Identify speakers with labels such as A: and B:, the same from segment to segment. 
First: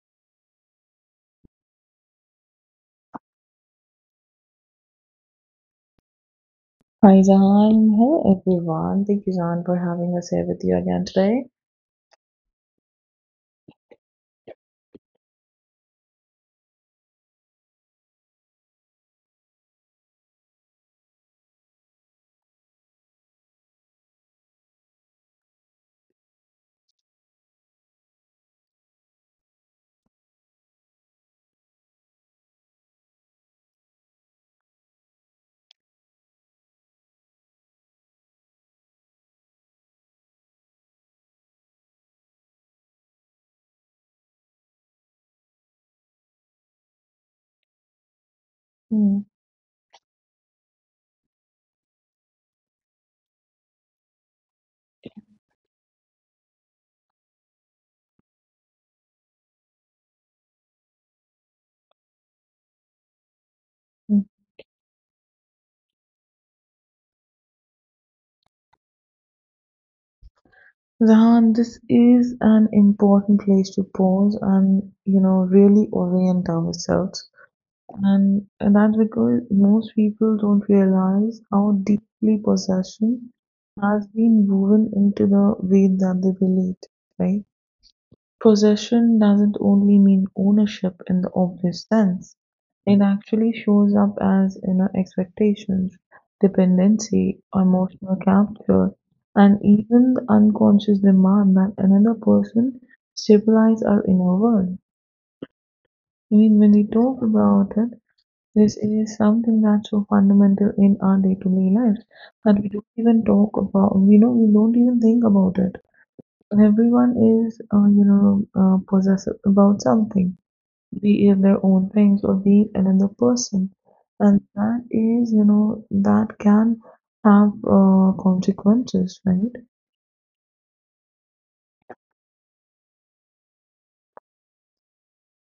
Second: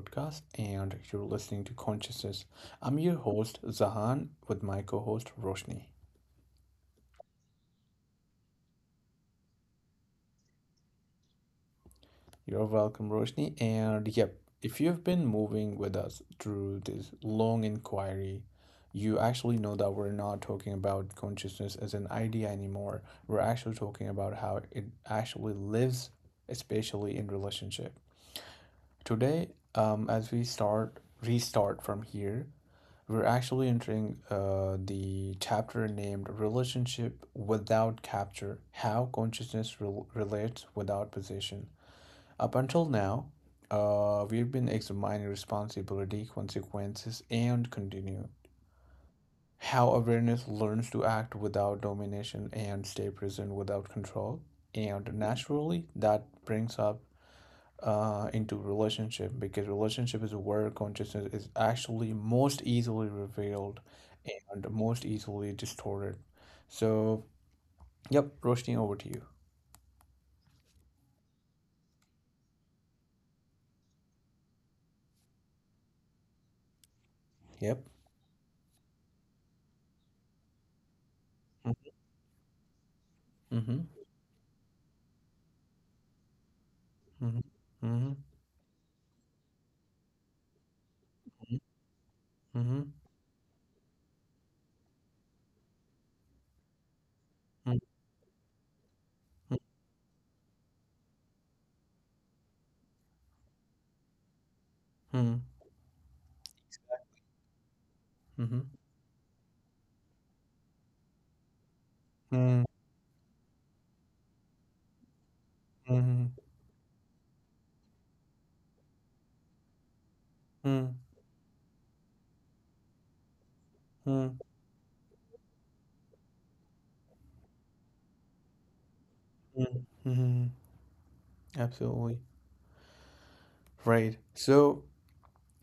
A: podcast, and you're listening to Consciousness. I'm your host, Zahan, with my co host, Roshni.
B: Faizaan, hello everyone. Thank you, Zan, for having us here with you again today.
A: You're welcome, Roshni. And yep, if you've been moving with us through this long inquiry, you actually know that we're not talking about consciousness as an idea anymore. We're actually talking about how it actually lives, especially in relationship. Today, as we restart from here, we're actually entering the chapter named Relationship Without Capture: How Consciousness Relates Without Possession. Up until now, we've been examining responsibility, consequences, and continue.
B: Mm,
A: How awareness learns to act without domination and stay present without control. And naturally, that brings up into relationship because relationship is where consciousness is actually most easily revealed
B: mm.
A: and most easily distorted. So, yep, Roshni, over to you.
B: Zahan, this is an important place to pause and really orient ourselves.
A: Yep.
B: And that's because most people don't realize how deeply possession
A: Mm-hmm.
B: has been woven into the way that they relate, right?
A: Mm-hmm. Mm-hmm.
B: Possession doesn't only mean ownership in the obvious sense.
A: Mm-hmm.
B: It actually shows up as inner expectations, dependency,
A: Mm-hmm.
B: emotional capture, and even the unconscious demand that another person stabilize our inner world.
A: Mm-hmm.
B: I mean, when we talk about it, this is something that's so fundamental in our day-to-day lives that
A: Mm.
B: we don't even talk about, we don't even think about it.
A: Mhm.
B: Everyone is, possessive about something,
A: Mm.
B: be it their own things or be it another person.
A: Mm.
B: And that is, that can have consequences, right?
A: Mm. Mhm. Absolutely. Right. So,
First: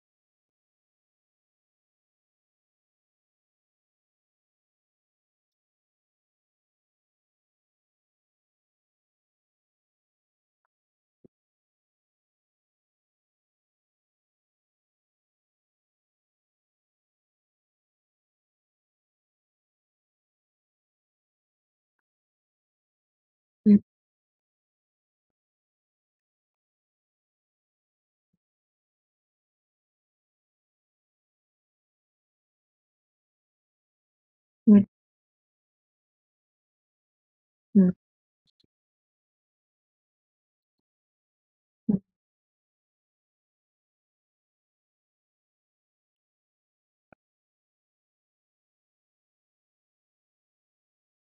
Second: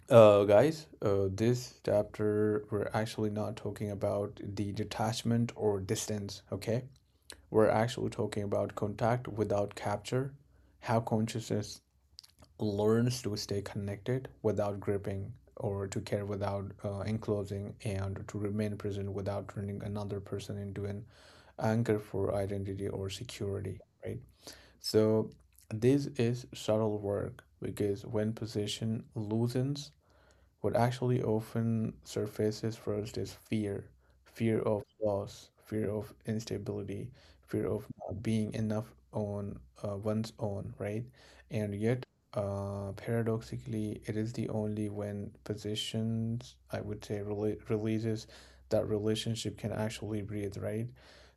A: guys, this chapter, we're actually not talking about the detachment or distance, okay? We're actually talking about contact without capture, how consciousness learns to stay connected without gripping, or to care without enclosing, and to remain present without turning another person into an anchor for identity or security, right? So, this is subtle work because when position loosens, what actually often surfaces first is fear. Fear of
B: Mm,
A: loss, fear of instability, fear of
B: mm,
A: not being enough on one's own, right? And
B: mm, mm,
A: yet, paradoxically, it is the only when positions, I would say, releases that relationship can actually breathe, right?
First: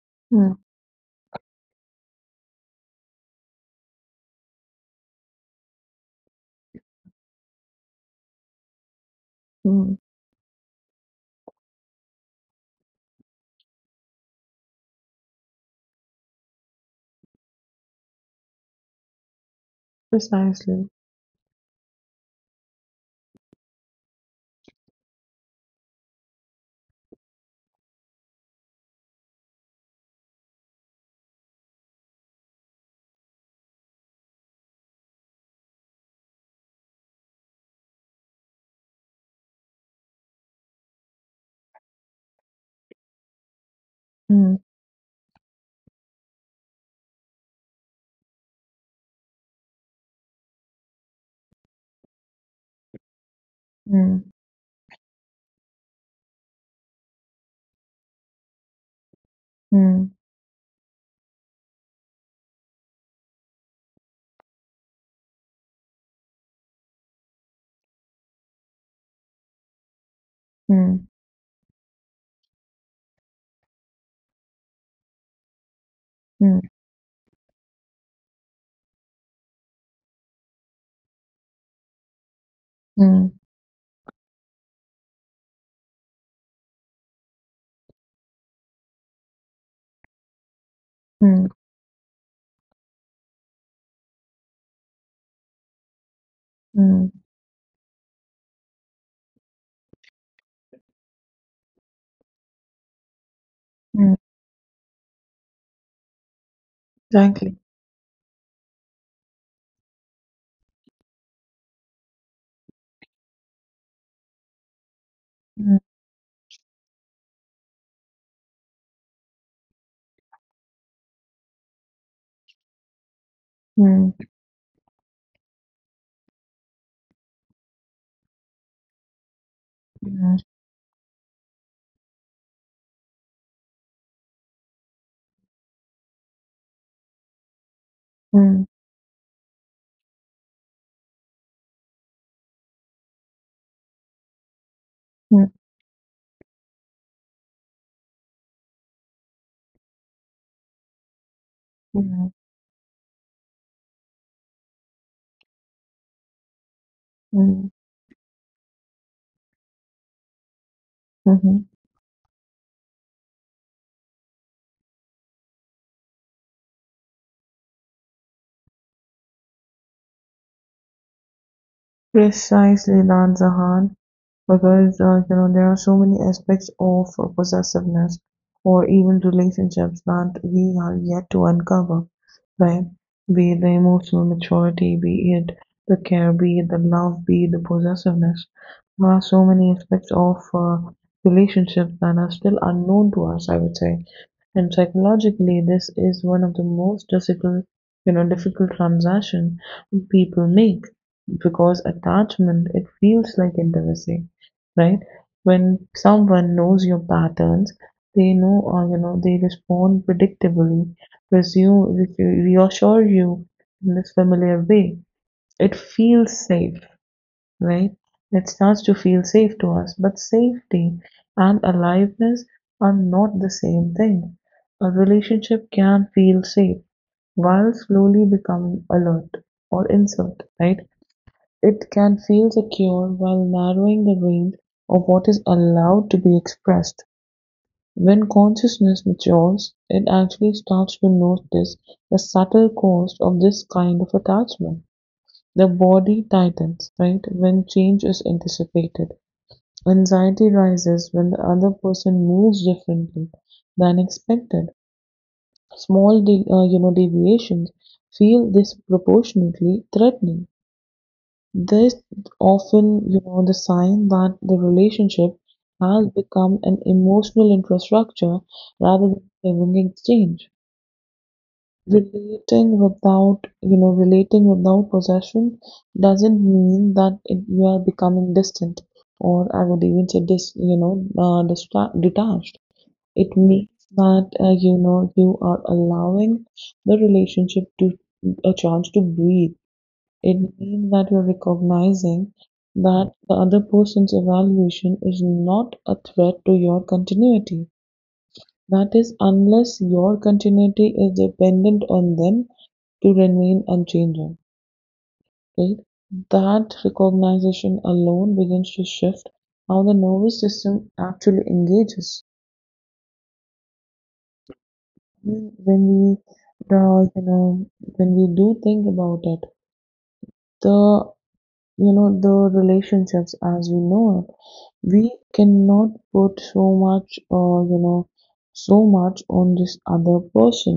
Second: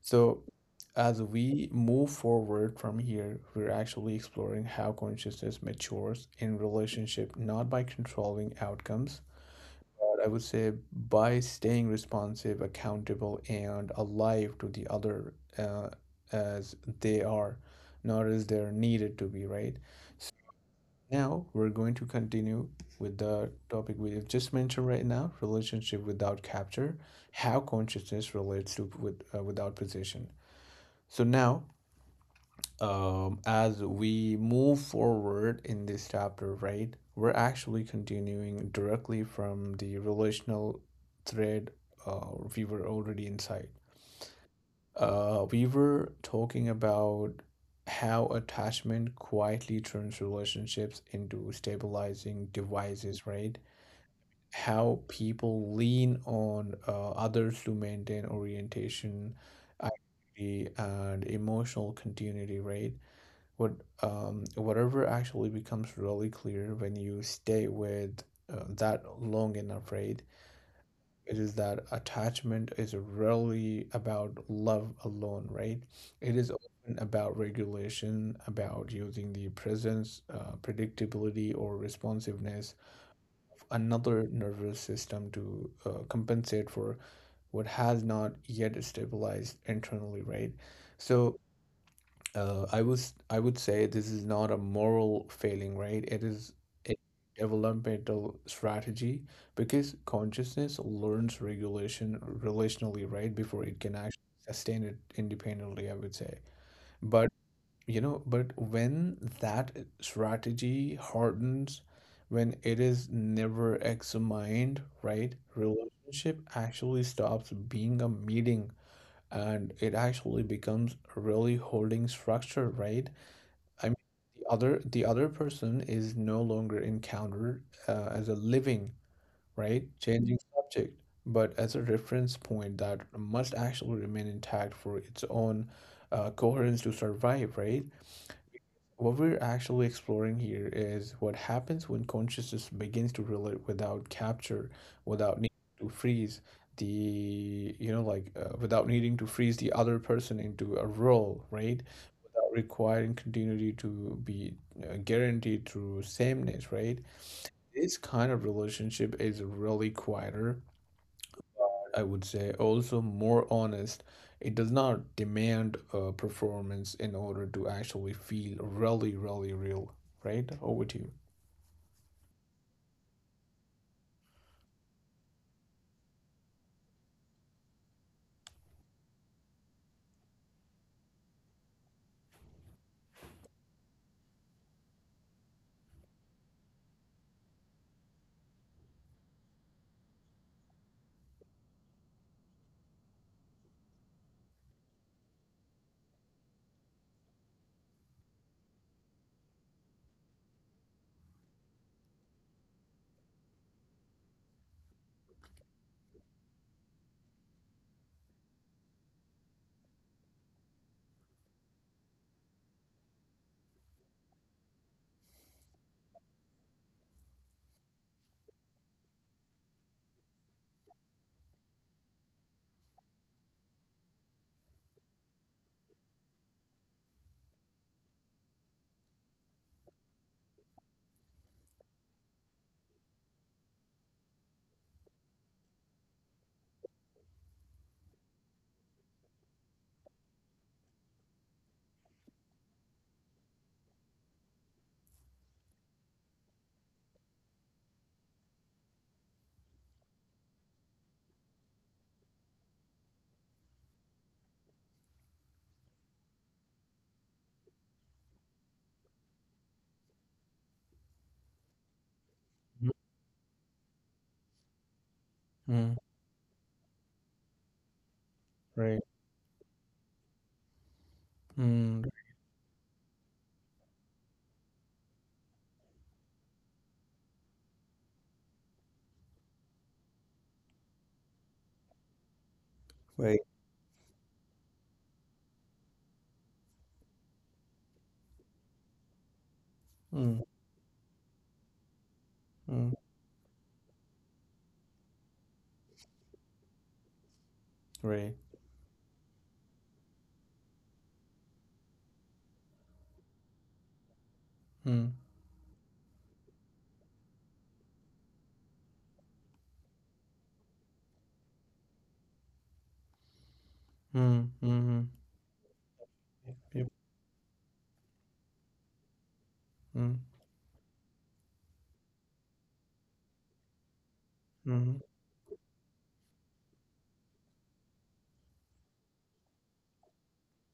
A: So,
B: mm,
A: as we move forward from here, we're actually exploring how consciousness matures in relationship, not by controlling outcomes,
B: mm.
A: but I would say by staying responsive, accountable, and alive to the other as they are, not as they're needed to be, right? So
B: Precisely.
A: now we're going to continue with the topic we have just mentioned right now: relationship without capture, how consciousness relates to with, without position. So now as we move forward in this chapter, right, we're actually continuing directly from the relational thread uh, we were already inside.
B: Mm,
A: We were talking about how attachment quietly turns relationships into stabilizing devices, right?
B: mm,
A: How people lean on others to maintain orientation,
B: mm,
A: identity, and emotional continuity, right? what Whatever actually becomes really clear when you stay with that long and afraid,
B: mm,
A: it is that attachment is really about love alone, right? It is
B: mm,
A: often about regulation, about using the presence, predictability or responsiveness
B: mm,
A: of another nervous system to compensate for what has not yet stabilized internally, right? So,
B: mm,
A: I would say this is not a moral failing, right? It is a
B: mm,
A: developmental strategy because consciousness learns regulation relationally, right, before it can
B: mm,
A: actually sustain it independently, I would say. But
B: exactly.
A: but when that strategy hardens, when it is never examined, right,
B: Mm,
A: relationship actually stops being a meeting and it actually becomes really holding structure, right? I mean,
B: mm,
A: the other person is no longer encountered as a living, right?
B: mm,
A: Changing subject, but as a reference point that must actually remain intact for its own coherence to survive, right?
B: mm,
A: What we're actually exploring here is what happens when consciousness begins to relate without capture, without
B: mm,
A: need to freeze the, you know, like without needing to freeze the other person into a role, right?
B: mm,
A: Without requiring continuity to be guaranteed through sameness, right?
B: mm,
A: This kind of relationship is really quieter,
B: mhm.
A: I would say, also more honest. It does not demand a performance in order to actually feel really, really real, right? Over to you.
B: Precisely, Lanzahan, because there are so many aspects of possessiveness or even relationships that we are yet to uncover, right? Be it the emotional maturity, be it the care, be it the love, be it the possessiveness. There are so many aspects of relationships that are still unknown to us, I would say. And psychologically, this is one of the most difficult, transaction people make, because attachment, it feels like intimacy, right? When someone knows your patterns, they know, or they respond predictably, reassure you in this familiar way, it feels safe, right? It starts to feel safe to us, but safety and aliveness are not the same thing. A relationship can feel safe while slowly becoming alert or insert, right? It can feel secure while narrowing the range of what is allowed to be expressed. When consciousness matures, it actually starts to notice the subtle cost of this kind of attachment. The body tightens, right, when change is anticipated. Anxiety rises when the other person moves differently than expected. Small, deviations feel disproportionately threatening. This often, the sign that the relationship
A: Mm.
B: has become an emotional infrastructure
A: Right.
B: rather than a living exchange.
A: Mm.
B: Relating without possession doesn't mean that you are becoming distant, or I would even say dis, you know, dista- detached. It
A: Right.
B: means that, you are allowing the relationship to a chance to breathe. It
A: Mm.
B: means that you're recognizing
A: Mm.
B: that the other person's evaluation is not a threat to your continuity.
A: Right.
B: That is, unless your continuity is dependent on them to remain unchanging,
A: Mm.
B: right? That recognition alone begins to shift how the nervous system actually engages.
A: Mm. Hmm.
B: When we,
A: Yep. Yep.
B: when we do think about it,
A: Mm.
B: the relationships as we know it,
A: Mhm.
B: we cannot put so much on this other person,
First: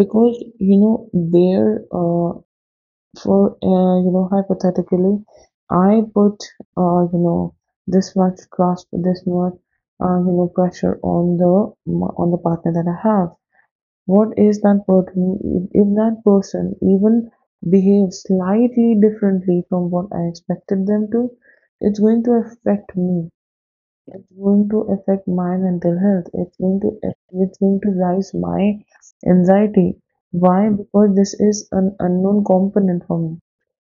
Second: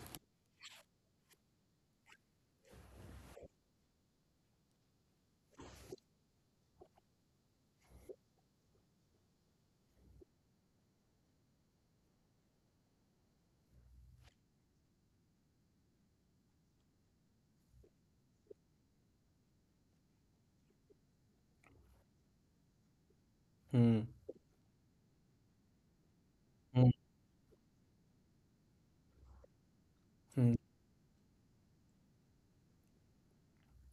B: because you know there for you know hypothetically I put, uh, you know this much trust, this much pressure on the partner that I have. What is that person? If that person even behaves slightly differently from what I expected them to, it's going to affect me.
A: Mm.
B: It's going to affect my mental health. It's going
A: Mm.
B: to it's going to rise my anxiety.
A: Mm.
B: Why? Because this is an unknown component for me.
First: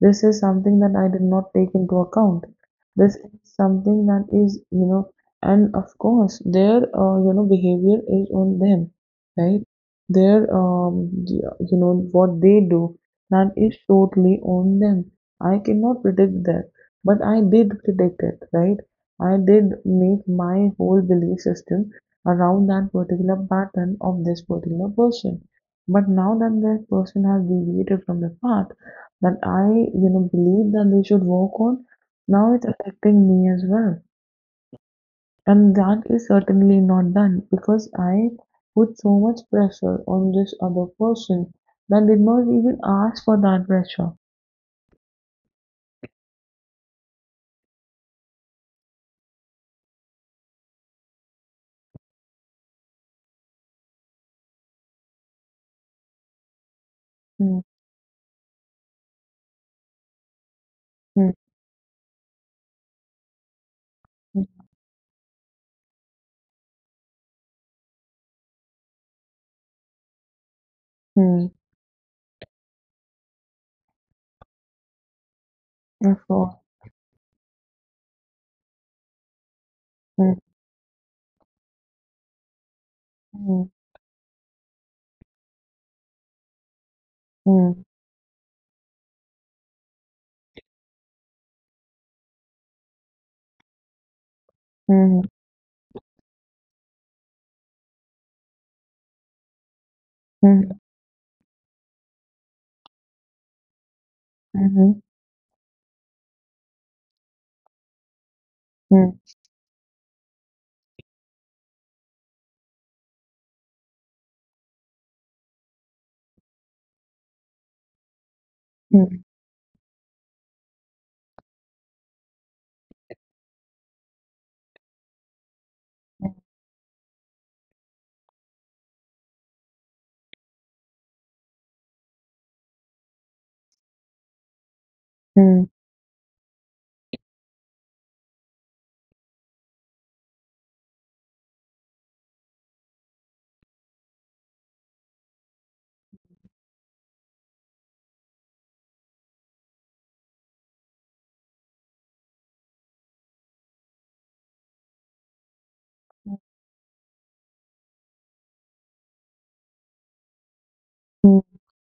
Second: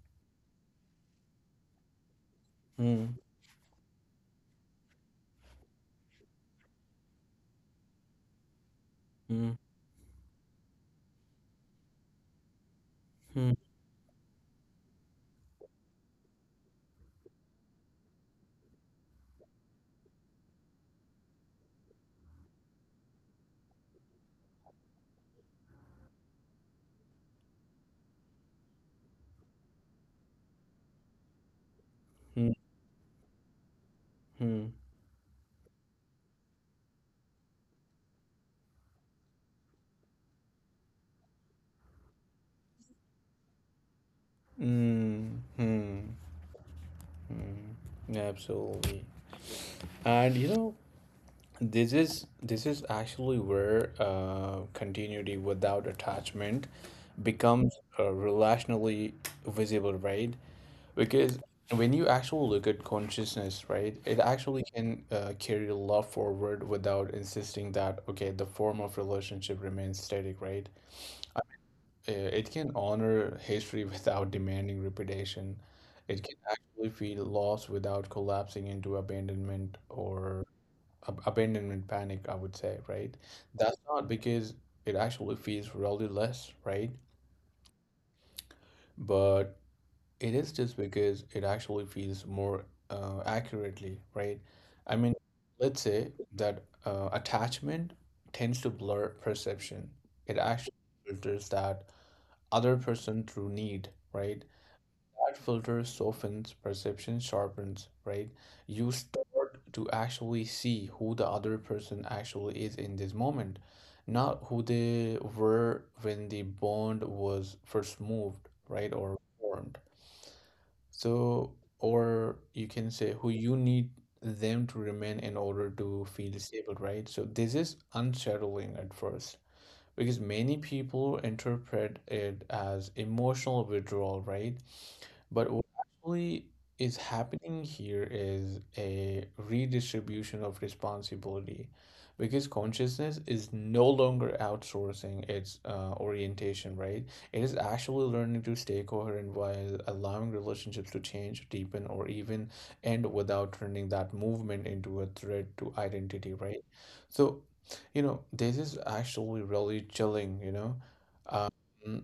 B: This is something that I did not take into account.
A: Mm. Mm.
B: This is something that is, and of course their, behavior is on them,
A: Mm.
B: right? Their, what they do, that is totally on them. I cannot predict that, but I did predict it, right? I did make my whole belief system around that particular pattern of this particular person. But now that that person has deviated from the path, that I, believe that they should work on, now it's affecting me as well.
A: Mm. Mm.
B: And that is certainly not done, because I put so much pressure on this other person that did not even ask for that pressure.
A: Mm. Mm. Absolutely. And you know, this is actually where continuity without attachment
B: Mm,
A: becomes relationally visible, right?
B: mm,
A: Because when you actually look at consciousness, right, it actually
B: mm,
A: can carry love forward without insisting that okay, the form of relationship remains static, right? Uh,
B: mm,
A: it can honor history without demanding repetition.
B: of
A: It can
B: course.
A: actually feel loss without collapsing into abandonment
B: Mm,
A: or abandonment panic, I would say, right?
B: mm,
A: That's not because it actually feels really less, right?
B: mm,
A: But it is just because it actually feels more accurately, right? I mean,
B: mm,
A: let's say that attachment tends to blur perception. It actually
B: mm,
A: filters that other person through need, right?
B: mhm,
A: That filter softens perception, sharpens, right? You
B: mm,
A: start to actually see who the other person actually is in this moment, not who they were when the bond was first moved, right? Or
B: mm,
A: formed. So, or you can say who you need them to remain in order to feel stable, right? So, this is unsettling at first because many people interpret it as emotional withdrawal, right? But what
B: mm,
A: actually is happening here is a redistribution of responsibility because consciousness is no longer outsourcing its orientation, right? It is actually learning to stay coherent while allowing relationships to change, deepen, or even end without turning that movement into a threat to identity,
B: mm,
A: right? So you know, this is actually really chilling.
B: mm,
A: Um,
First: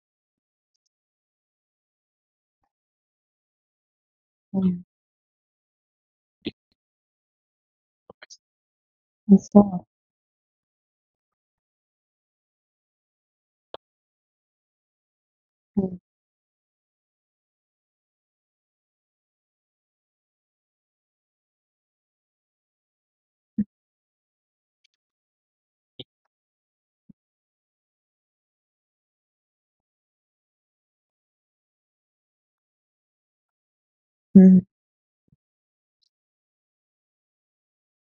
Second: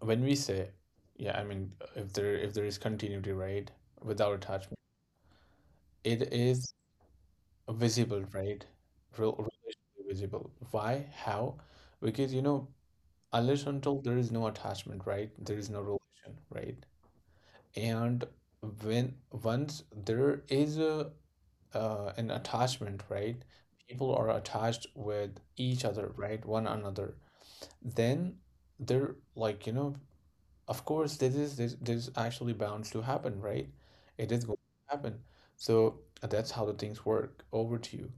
A: when we say, yeah, I mean, if there is continuity, right, without attachment,
B: mm,
A: it is visible, right? Real,
B: of course.
A: relationally visible. Why? How? Because, you know, unless until there is no attachment, right? There is no
B: Mm,
A: relation, right? And when once there is a an attachment, right? People are attached with each other, right? One another. Then they're like, you know, of course this actually bound to happen, right? It is going
B: mm.
A: to happen. So that's how the things work. Over to you.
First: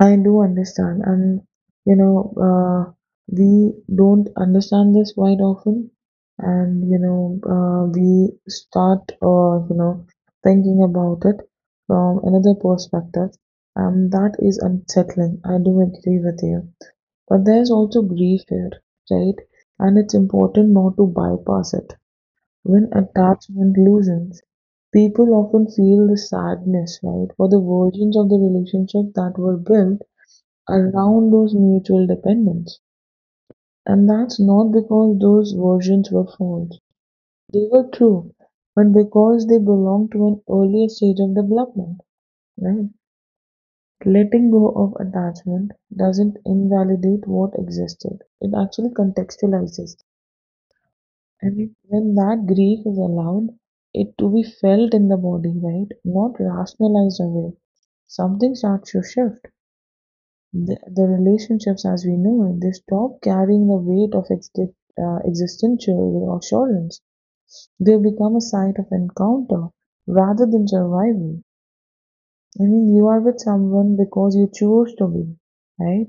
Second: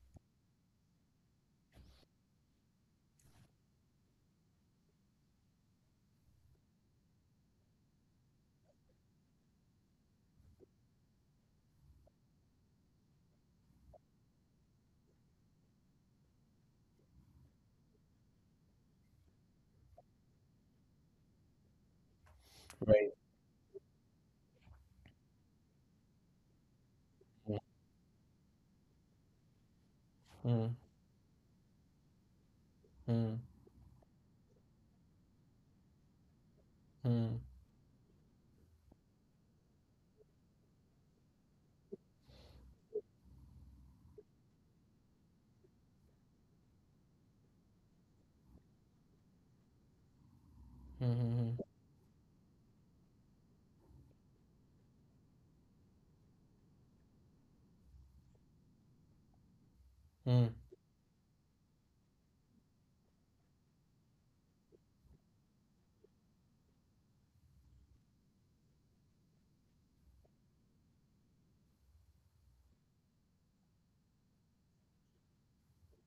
B: I do understand, and you know, uh, we don't understand this quite often, and we start, thinking about it from another perspective, and that is unsettling. I do agree with you, but there's also grief here, right? And it's important not to bypass it. When
A: Right.
B: attachment loosens, people often feel the sadness, right, for the versions of the relationship that were built
A: Mm.
B: around those mutual dependence.
A: Mm.
B: And that's not because those versions were false.
A: Mm. Mm.
B: They were true, but because they belong to an earlier stage of development, right? Letting go of attachment doesn't invalidate what existed. It actually contextualizes. And
A: Mm.
B: when that grief is allowed, it to be felt in the body, right? Not rationalized away. Something starts to shift.
A: Mm.
B: The relationships as we know it, they stop carrying the weight of existential assurance. They become a site of encounter rather than survival. I mean, you are with someone because you chose to be, right?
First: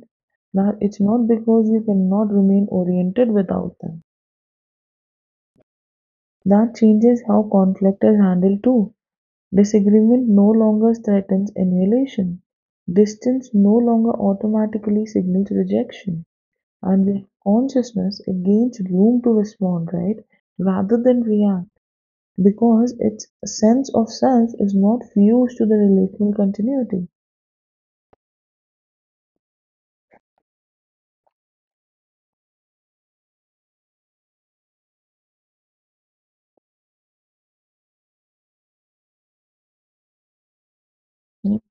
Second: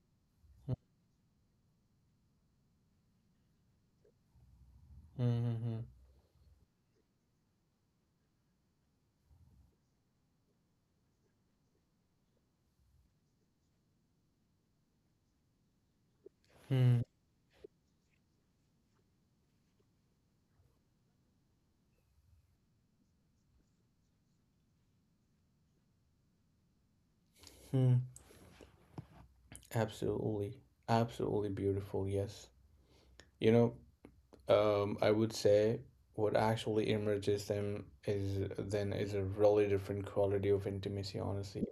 B: Now, it's not because you cannot remain oriented without them.
A: Mm. Mm.
B: That changes how conflict is handled too. Disagreement no longer threatens annihilation. Distance no longer automatically signals rejection.
A: Mm.
B: And with consciousness, it gains room to respond, right, rather than react, because its sense of self is not fused to the relational continuity.
A: Mm. Absolutely. Absolutely beautiful. Yes. You know, I would say what actually emerges them is then is a really different quality of intimacy, honestly.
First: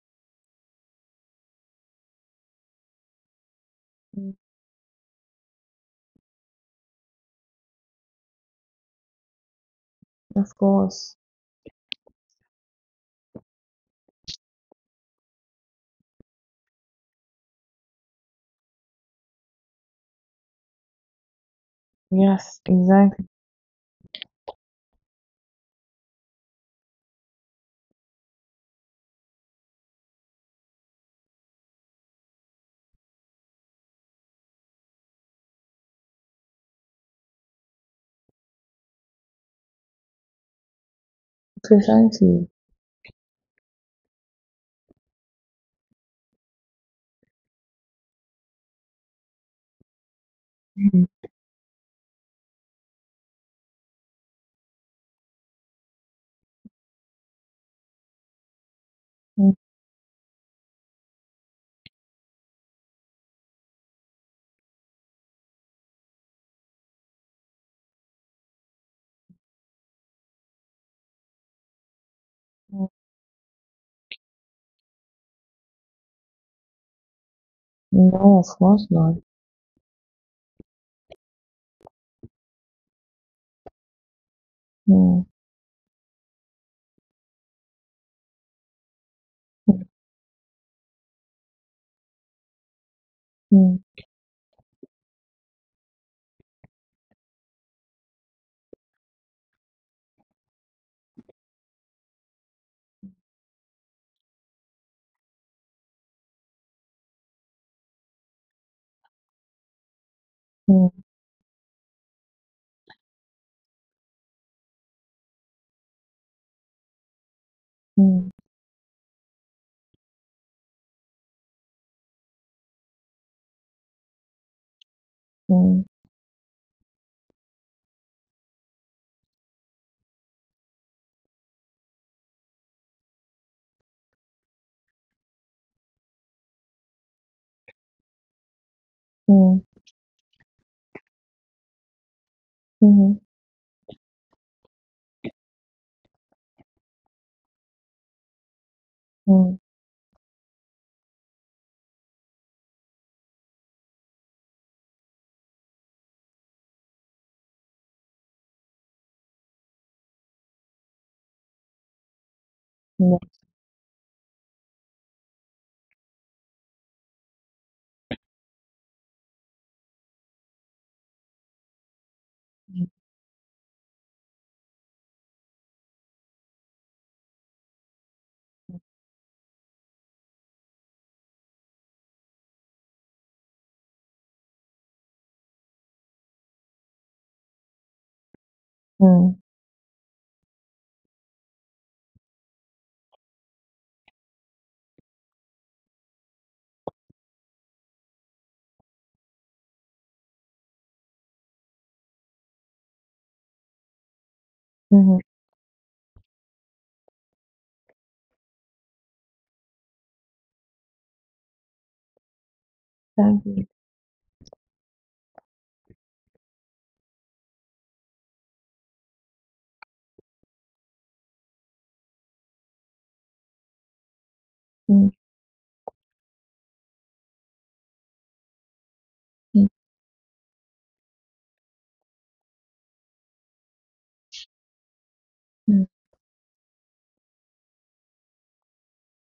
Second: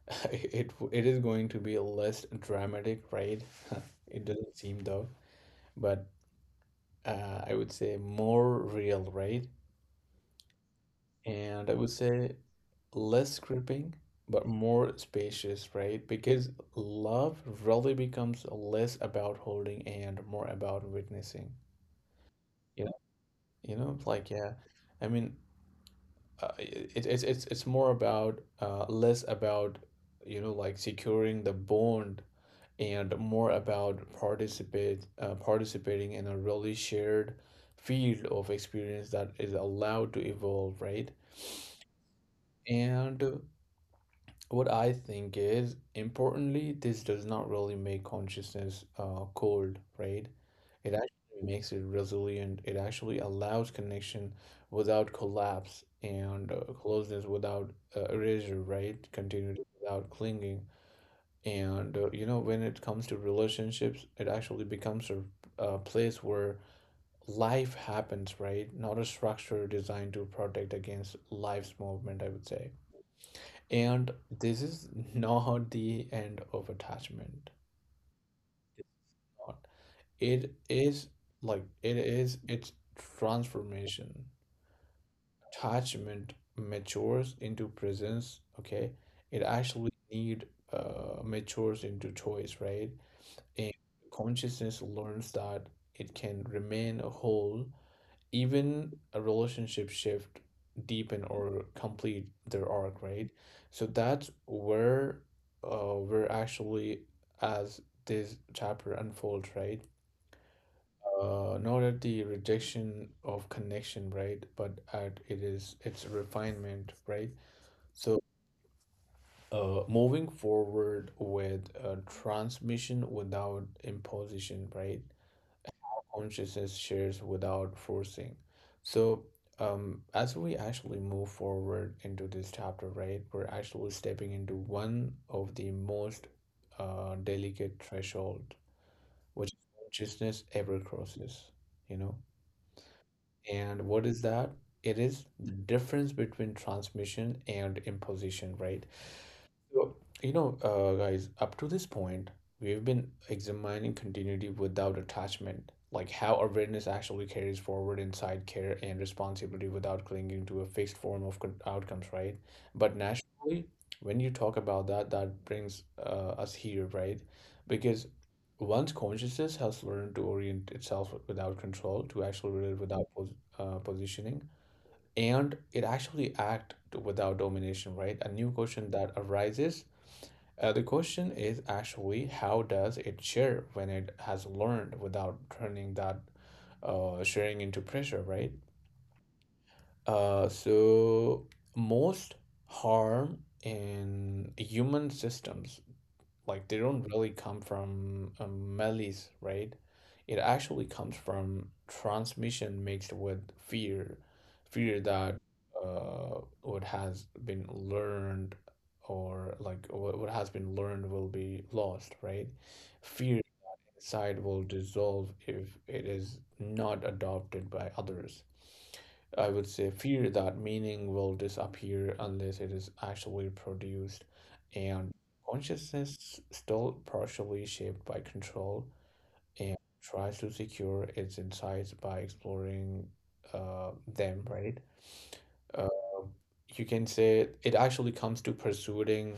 A: It is going to be less dramatic, right? It
B: Mhm.
A: doesn't seem though, but I would say more real, right?
B: Of course.
A: And I would say less gripping, but more spacious, right? Because love really becomes less about holding and more about witnessing.
B: Yes,
A: You know,
B: exactly.
A: like yeah, I mean, it, it's more about less about like securing the bond and more about participate participating in a really shared field of experience that is allowed to evolve, right?
B: Precisely.
A: And what I think is importantly, this does not really make consciousness cold, right? It
B: Mhm.
A: actually makes it resilient. It actually allows connection without collapse and closeness without erasure, right? Continuity without clinging. And you know, when it comes to relationships, it actually becomes a place where life happens, right? Not a structure designed to protect against life's movement, I would say.
B: Mhm.
A: And this is not the end of attachment.
B: No, of
A: It's
B: course not.
A: not. It is like it is its transformation.
B: Mm.
A: Attachment matures into presence, okay? It actually need matures into choice, right? And
B: Mm.
A: consciousness learns that it can remain a whole, even a relationship shift, deepen or complete their arc, right? So that's where we're actually, as this chapter unfolds, right?
B: Mm.
A: Not at the rejection of connection, right? But at it is its refinement, right? So
B: Mm.
A: moving forward with transmission without imposition, right? Consciousness shares without forcing. So, as we actually move forward into this chapter, right, we're actually stepping into one of the most delicate threshold which
B: Mm.
A: consciousness ever crosses, you know.
B: Mm.
A: And what is that? It is the difference between transmission and imposition, right?
B: Mm.
A: So, you know, guys, up to this point, we've been examining continuity without attachment, like how awareness actually carries forward inside care and responsibility without clinging to a fixed form of outcomes, right? But
B: Mm.
A: naturally, when you talk about that, that brings us here, right? Because once consciousness has learned to orient itself without control, to actually relate
B: Yeah.
A: without positioning, and it actually act without domination, right? A new question that arises, the question is actually how does it share when it has learned without turning that sharing into pressure, right?
B: Mm.
A: So most harm in human systems, like, they don't really come from a malice, right? It actually comes from transmission mixed with fear, fear
B: Mhm.
A: that what has been learned, or like what has been learned will be lost, right?
B: Thank
A: Fear
B: you.
A: side will dissolve if it is not adopted by others. I would say fear that meaning will disappear unless it is actually produced,
B: Mm.
A: and consciousness still partially shaped by control
B: Mm.
A: and tries to secure its insights by exploring them, right? Uh, you can say it actually comes to pursuing,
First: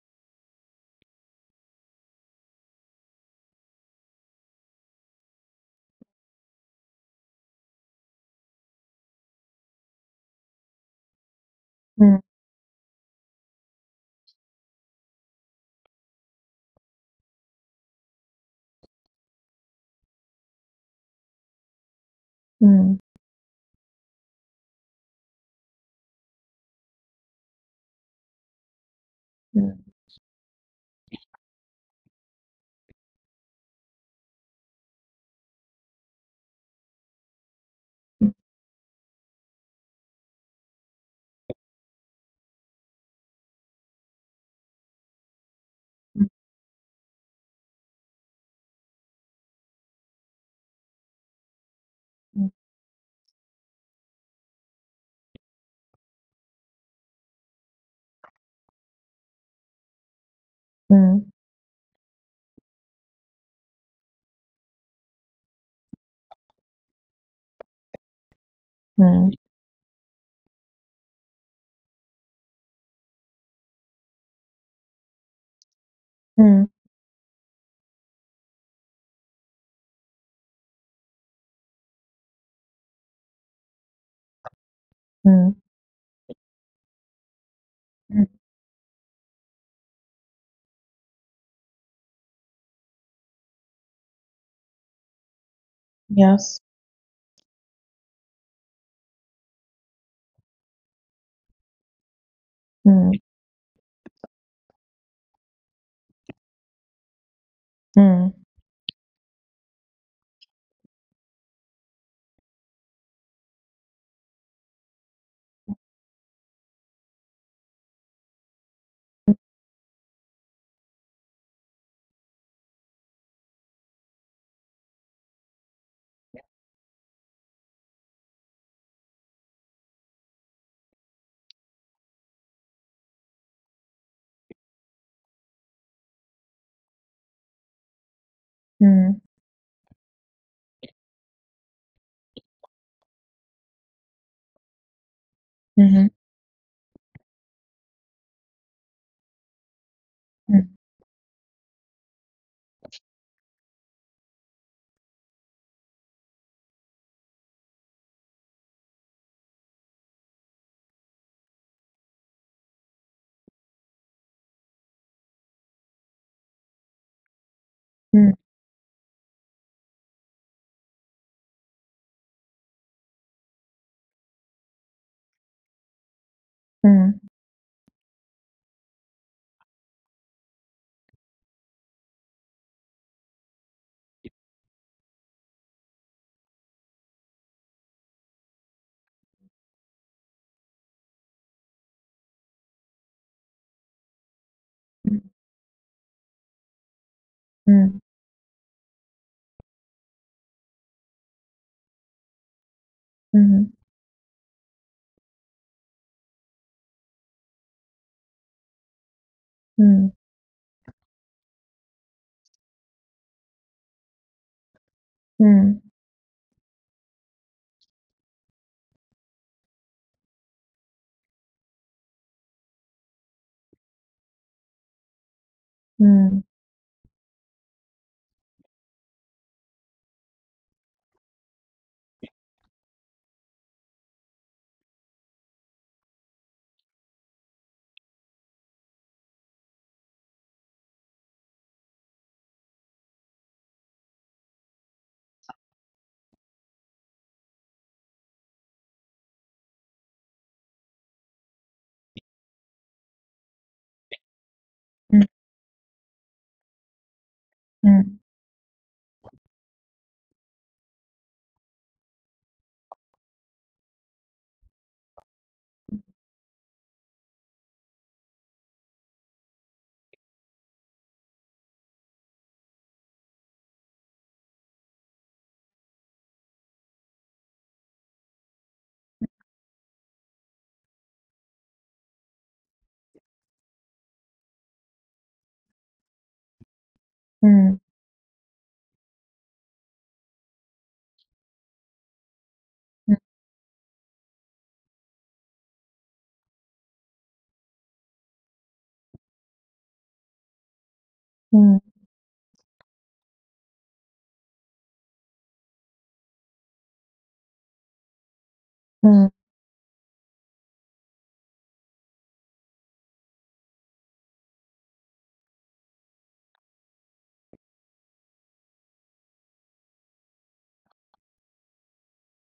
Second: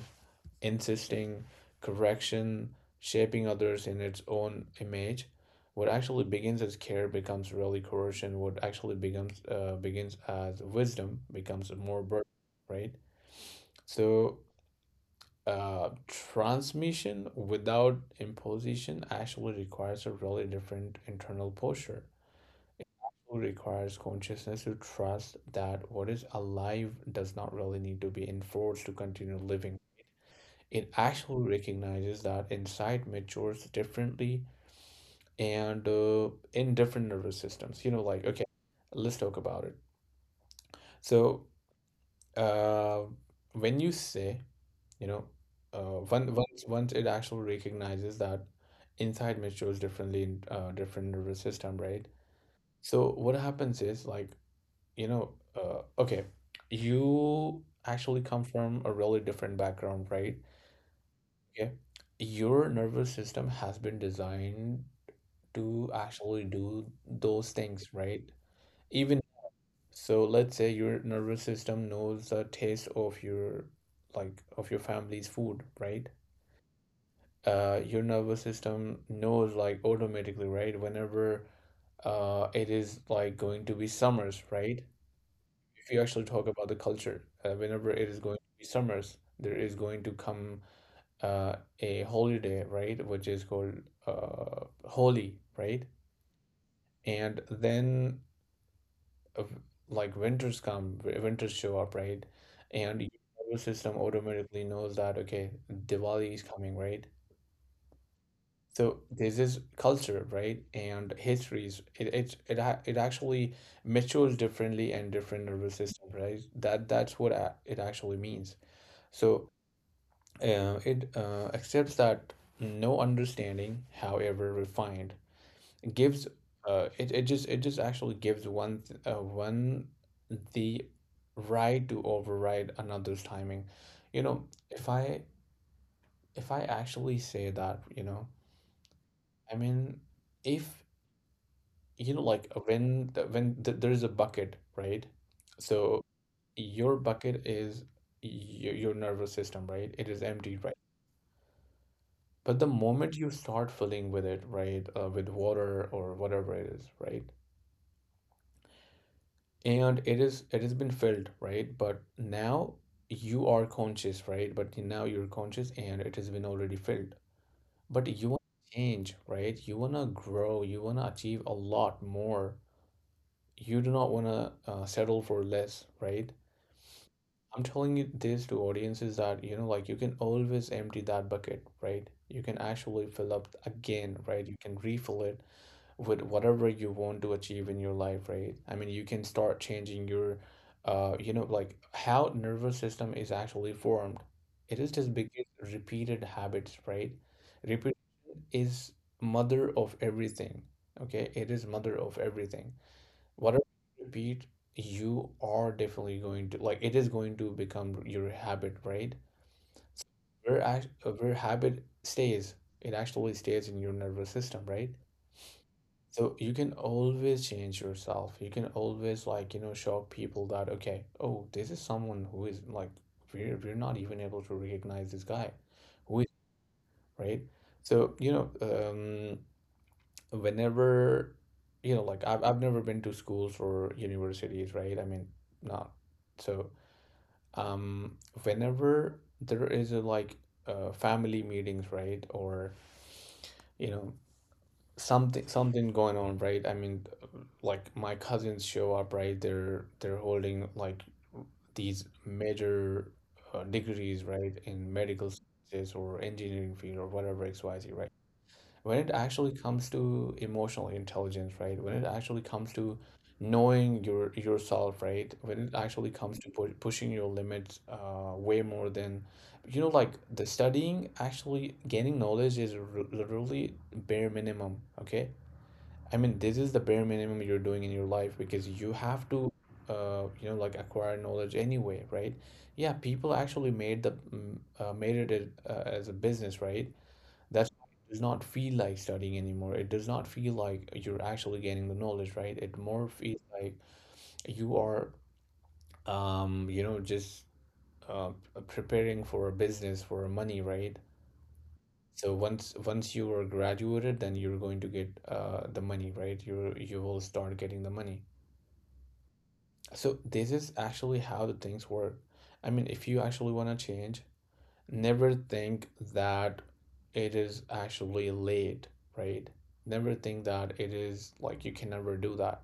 A: insisting, correction, shaping others in its own image. What actually begins as care becomes really coercion. What actually becomes begins as wisdom becomes more
B: Mm.
A: burden, right? So, transmission without imposition actually requires a really different internal posture.
B: Mm.
A: It requires consciousness to trust that what is alive does not really need to be enforced to continue living.
B: Mm.
A: It actually recognizes that insight matures differently and in different nervous systems. You know, like, okay, let's talk about it. So, uh, when you say, you know,
B: Mm.
A: once it actually recognizes that insight matures differently in different nervous system, right?
B: Mm.
A: So, what happens is, like, okay, you actually come from a really different background, right?
B: Mm.
A: Okay. Your nervous system has been designed to actually do those things, right? Even
B: Mm.
A: so, let's say your nervous system knows the taste of your like of your family's food, right?
B: Mm,
A: Your nervous system knows like automatically, right? Whenever it is like going to be summers, right?
B: mm,
A: If you actually talk about the culture, whenever it is going
B: mm,
A: to be summers, there is going to come a holiday, right, which is called Holi, right?
B: yes.
A: And then uh, like winters come, winters show up, right? And your
B: Mm,
A: nervous system automatically knows that, okay, Diwali is coming, right?
B: mm,
A: So there's this culture, right? And histories, it it's, it ha- it actually matures differently and different nervous system, right? That's what it actually means. So it accepts that no understanding, however refined, gives it just actually gives one the right to override another's timing. You know, if I if I actually say that, you know,
B: mm,
A: I mean, if you know, like when when th there's a bucket, right? So
B: mhm,
A: your bucket is your nervous system, right? It is empty, right?
B: mm,
A: But the moment you start filling with it, right, with water or whatever it is, right, and it has been filled, right, but now you are conscious, right, but now you're conscious and it has been already filled. But you want
B: mm,
A: to change, right? You want to grow. You want to achieve a lot more. You do not want to settle for less, right?
B: mm,
A: I'm telling you this to audiences that you know, like you can always empty that bucket, right? You can actually fill up again, right? You can refill it with whatever you want to achieve in your life, right? I mean, you can start changing your, you know, like how nervous system is actually formed. It is just because repeated habits, right?
B: mm,
A: Repetition is mother of everything. Okay, it is mother of everything.
B: mm,
A: Whatever
B: mhm,
A: you repeat, you are definitely going to like it is going to become your habit, right?
B: mm,
A: Where where habit stays, it actually stays in your nervous system, right? So you can always change yourself. You can always like, you know, show people that okay, oh, this is someone who is like we're not even able to recognize this guy. Who is
B: mm,
A: right? So, you know, whenever you know, like I've never been to schools or universities, right? I mean, not so um whenever there is a like family meetings, right? Or you know, something going on, right? I mean, like my cousins show up, right? They're holding like these major degrees, right, in medical
B: mm,
A: sciences or engineering field or whatever xyz, right?
B: mm,
A: When it actually comes to emotional intelligence, right? When it actually comes to knowing your yourself, right? When it actually comes to pushing your limits way more than you know like the studying actually gaining knowledge is literally bare minimum. Okay, I mean, this is the bare minimum you're doing in your life because you have to, you know, like acquire knowledge anyway, right? Yeah, people actually made the made it as a business, right? That's why
B: mm,
A: it does not feel like studying anymore. It does not feel like you're actually gaining the knowledge, right? It more feels like you are, you know, just uh, preparing for a business for money, right?
B: mm, mm, mm,
A: So once you are graduated, then you're going to get the money, right? You will start getting the money.
B: mm,
A: So this is actually how the things work. I mean, if you actually want to change, never think that it is actually late, right? Never think that it is like you can never do that.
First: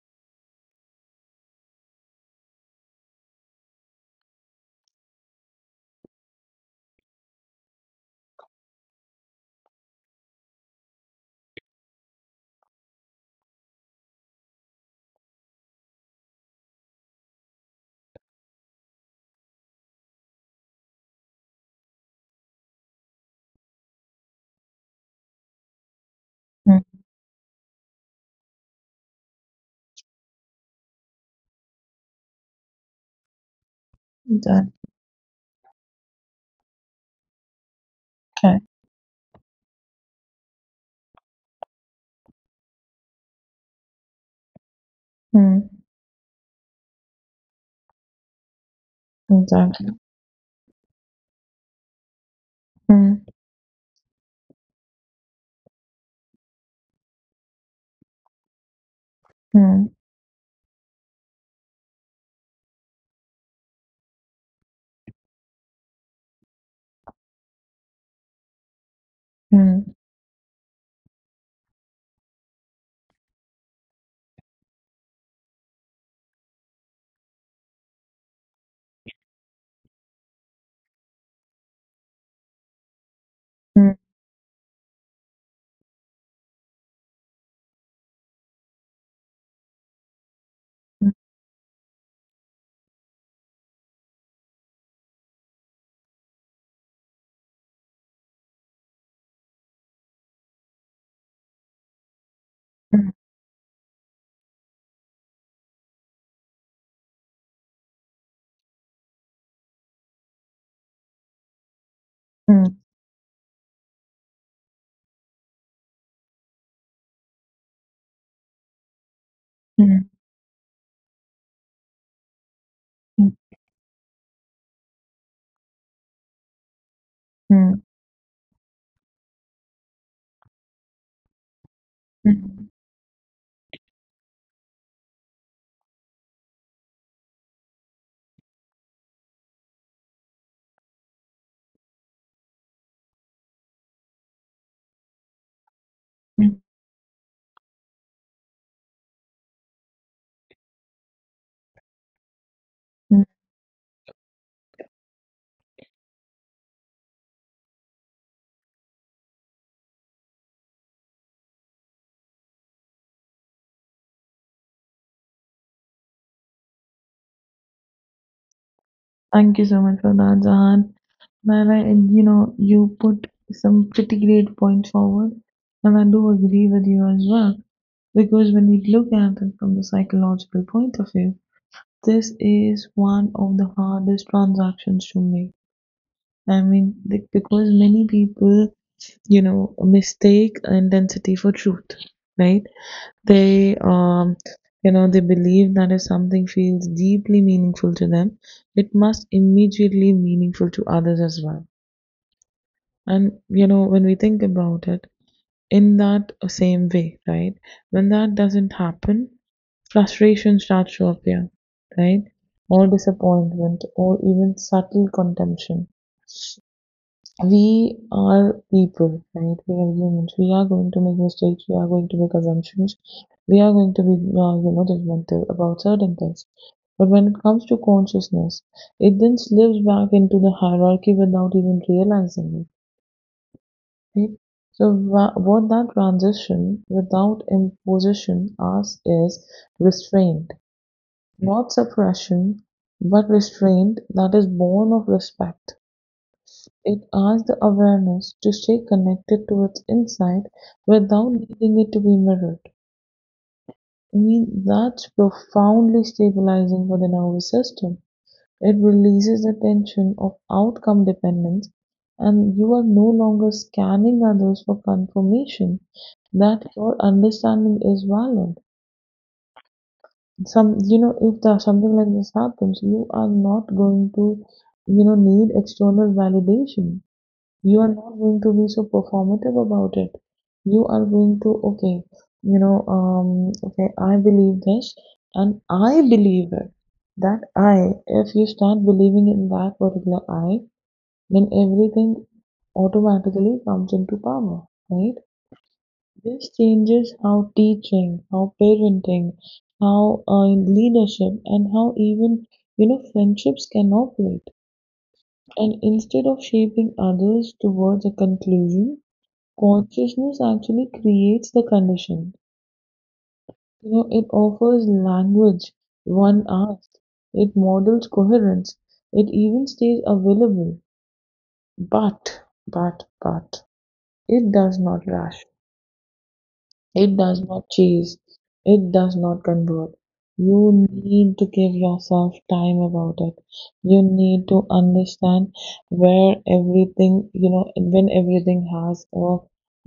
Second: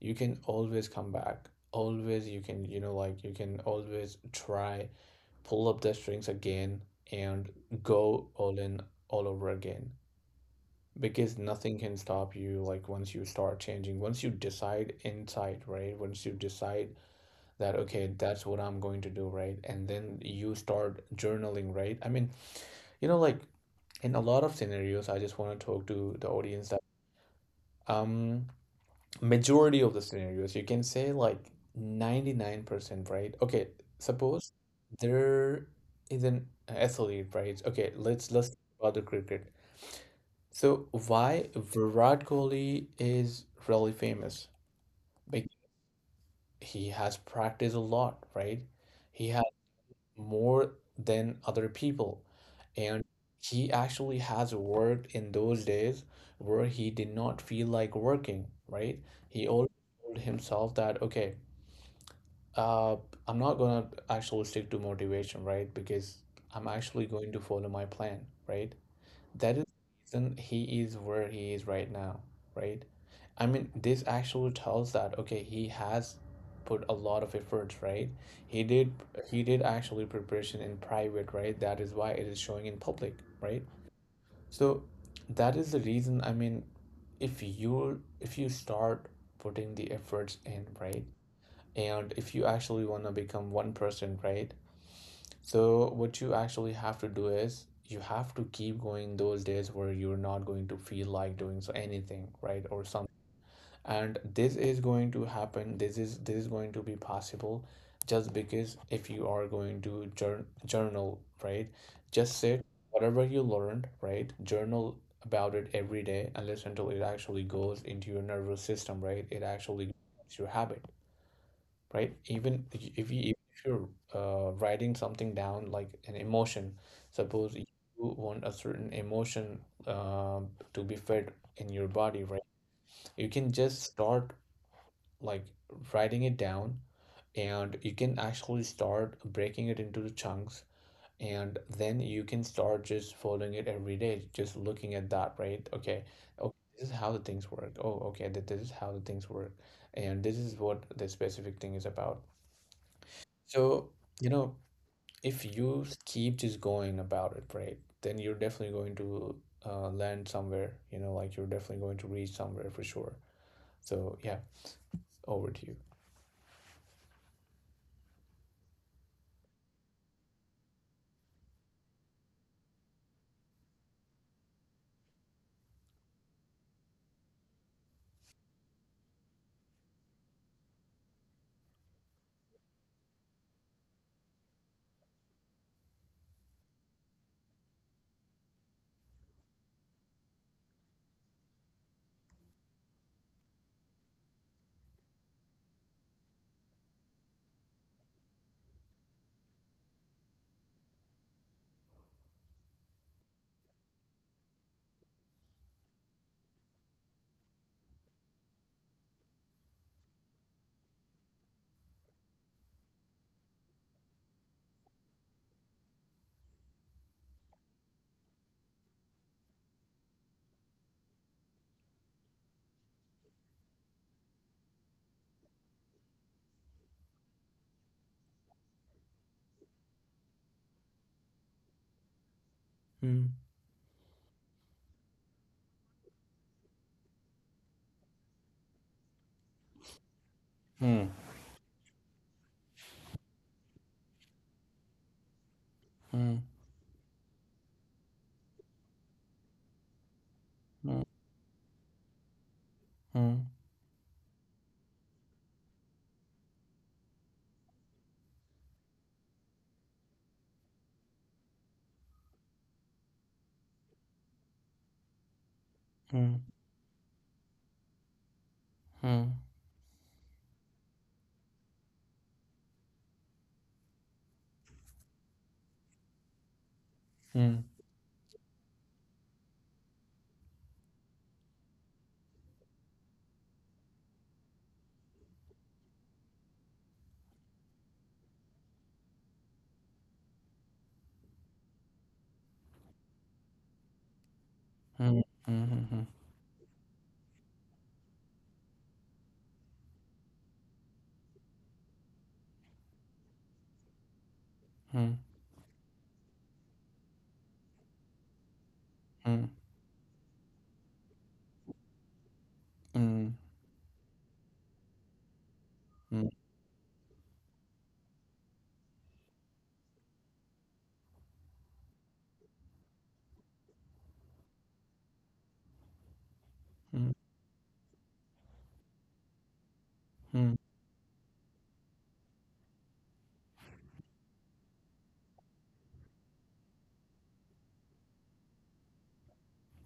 A: You can always come back. Always you can, you know, like you can always try, pull up the strings again and go all in all over again. Because nothing can stop you like once you start changing. Once you decide inside, right? Once you decide that okay, that's what I'm going to do, right? And then you start journaling, right? I mean, you know, like in a lot of scenarios I just want to talk to the audience that
B: mm.
A: um majority of the scenarios you can say like 99%, right? Okay, suppose
B: Done.
A: there is an athlete, right? Okay, let's
B: Okay.
A: talk about the cricket. So why Virat Kohli is really famous? Because
B: Mm,
A: he has practiced a lot, right? He has
B: mm, done.
A: more than other people. And
B: Mm,
A: he actually has worked in those days where he did not feel like working, right? He always
B: mm,
A: told himself that, okay, uh, I'm not gonna actually stick to motivation, right? Because I'm actually going to follow my plan, right? That is
B: mm,
A: the reason he is where he is right now, right? I mean, this actually tells that okay, he has put a lot of efforts, right? He did he did actually preparation in private, right? That is why it is showing in public, right?
B: mm,
A: So that is the reason, I mean, if you start putting the efforts in, right?
B: mm,
A: And if you actually want to become one person, right? So what you actually have to do is you have to keep going those days where you're not going to feel like doing so anything, right? Or
B: mm,
A: some, and this is going to happen. This is going to be possible just because if you are going to journal, right? Just sit
B: mm,
A: whatever you learned, right? Journal about it every day unless until it actually goes into your nervous system, right? It actually
B: mm,
A: becomes your habit, right? Even if
B: mm,
A: you if you're writing something down like an emotion, suppose you
B: mm,
A: want a certain emotion um, to be fed in your body, right?
B: mm,
A: You can just start like writing it down, and you can actually start breaking it into the chunks. And then you can start just following it every day, just looking at that, right? Okay,
B: mm,
A: okay, this is how the things work. Oh, okay, that this is how the things work, and this is what the specific thing is about.
B: mm.
A: So, you know, if you keep just going about it, right, then you're definitely going to land somewhere, you know, like you're definitely going to reach somewhere for sure. So, yeah, over to you.
B: Thank you so much for that, Jahan. Man, and you put some pretty great points forward, and I do agree with you as well. Because when you look at it from the psychological point of view, this is one of the hardest transactions to make. I mean, because many people, mistake intensity for truth, right? They, um, they believe that if something feels deeply meaningful to them, it must immediately meaningful to others as well. And, when we think about it in that same way, right? When that doesn't happen, frustration starts to appear, right? Or disappointment, or even subtle contempt. We are people, right? We are humans. We are going to make mistakes. We are going to make assumptions. We are going to be, judgmental about certain things. But when it comes to consciousness, it then slips back into the hierarchy without even realizing it.
A: Mm.
B: Right? So, what that transition without imposition asks is restraint.
A: Hmm.
B: Not suppression, but restraint that is born of respect.
A: Hmm.
B: It asks the awareness to stay connected to its insight
A: Hmm.
B: without needing it to be mirrored.
A: Hmm.
B: I mean, that's profoundly stabilizing for the nervous system. It releases the tension of outcome dependence, and you are no longer scanning others for confirmation
A: Hmm.
B: that your understanding is valid.
A: Hmm.
B: Some you know if the something like this happens, you are not going to need external validation.
A: Hmm.
B: You are not going to be so performative about it. You are going to okay, I believe this, and I believe it. That I If you start believing in that particular I, then everything automatically comes into power,
A: Hmm.
B: right?
A: Hmm. Hmm.
B: This changes how teaching, how parenting, how leadership, and how even friendships can operate.
A: Hmm. Hmm.
B: And instead of shaping others towards a conclusion,
A: Hmm.
B: consciousness actually creates the condition.
A: Hmm.
B: It offers language one asks, it models coherence, it even stays available, but, but, but, it does not rush. It does not chase, it does not convert. You need to give yourself time about it. You need to understand where everything, you know, when everything has a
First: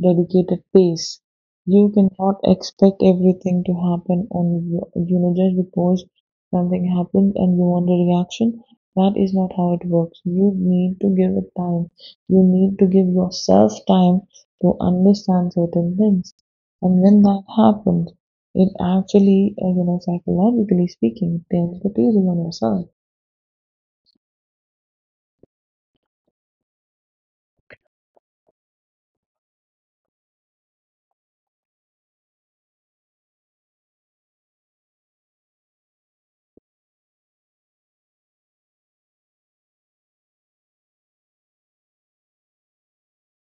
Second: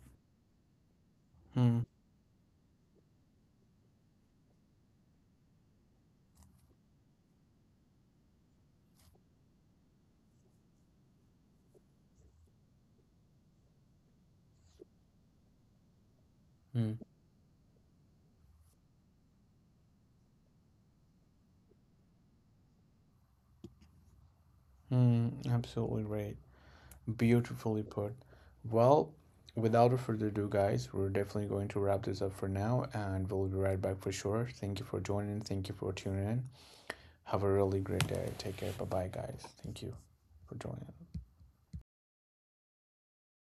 B: dedicated pace.
A: Hmm. Mm.
B: You cannot expect everything to happen on, your- you know, just because something happens and you want a reaction. That is not how it works. You need to give it time. You need to give yourself time to understand certain things.
A: Mm.
B: And when that happens, it actually, you know, psychologically speaking, it turns the tables on yourself.
A: Mm. Absolutely right. Beautifully put. Well, without further ado, guys, we're definitely going to wrap this up for now and we'll be right back for sure. Thank you for joining. Thank you for tuning in. Have a really great day. Take care. Bye bye, guys. Thank you for joining.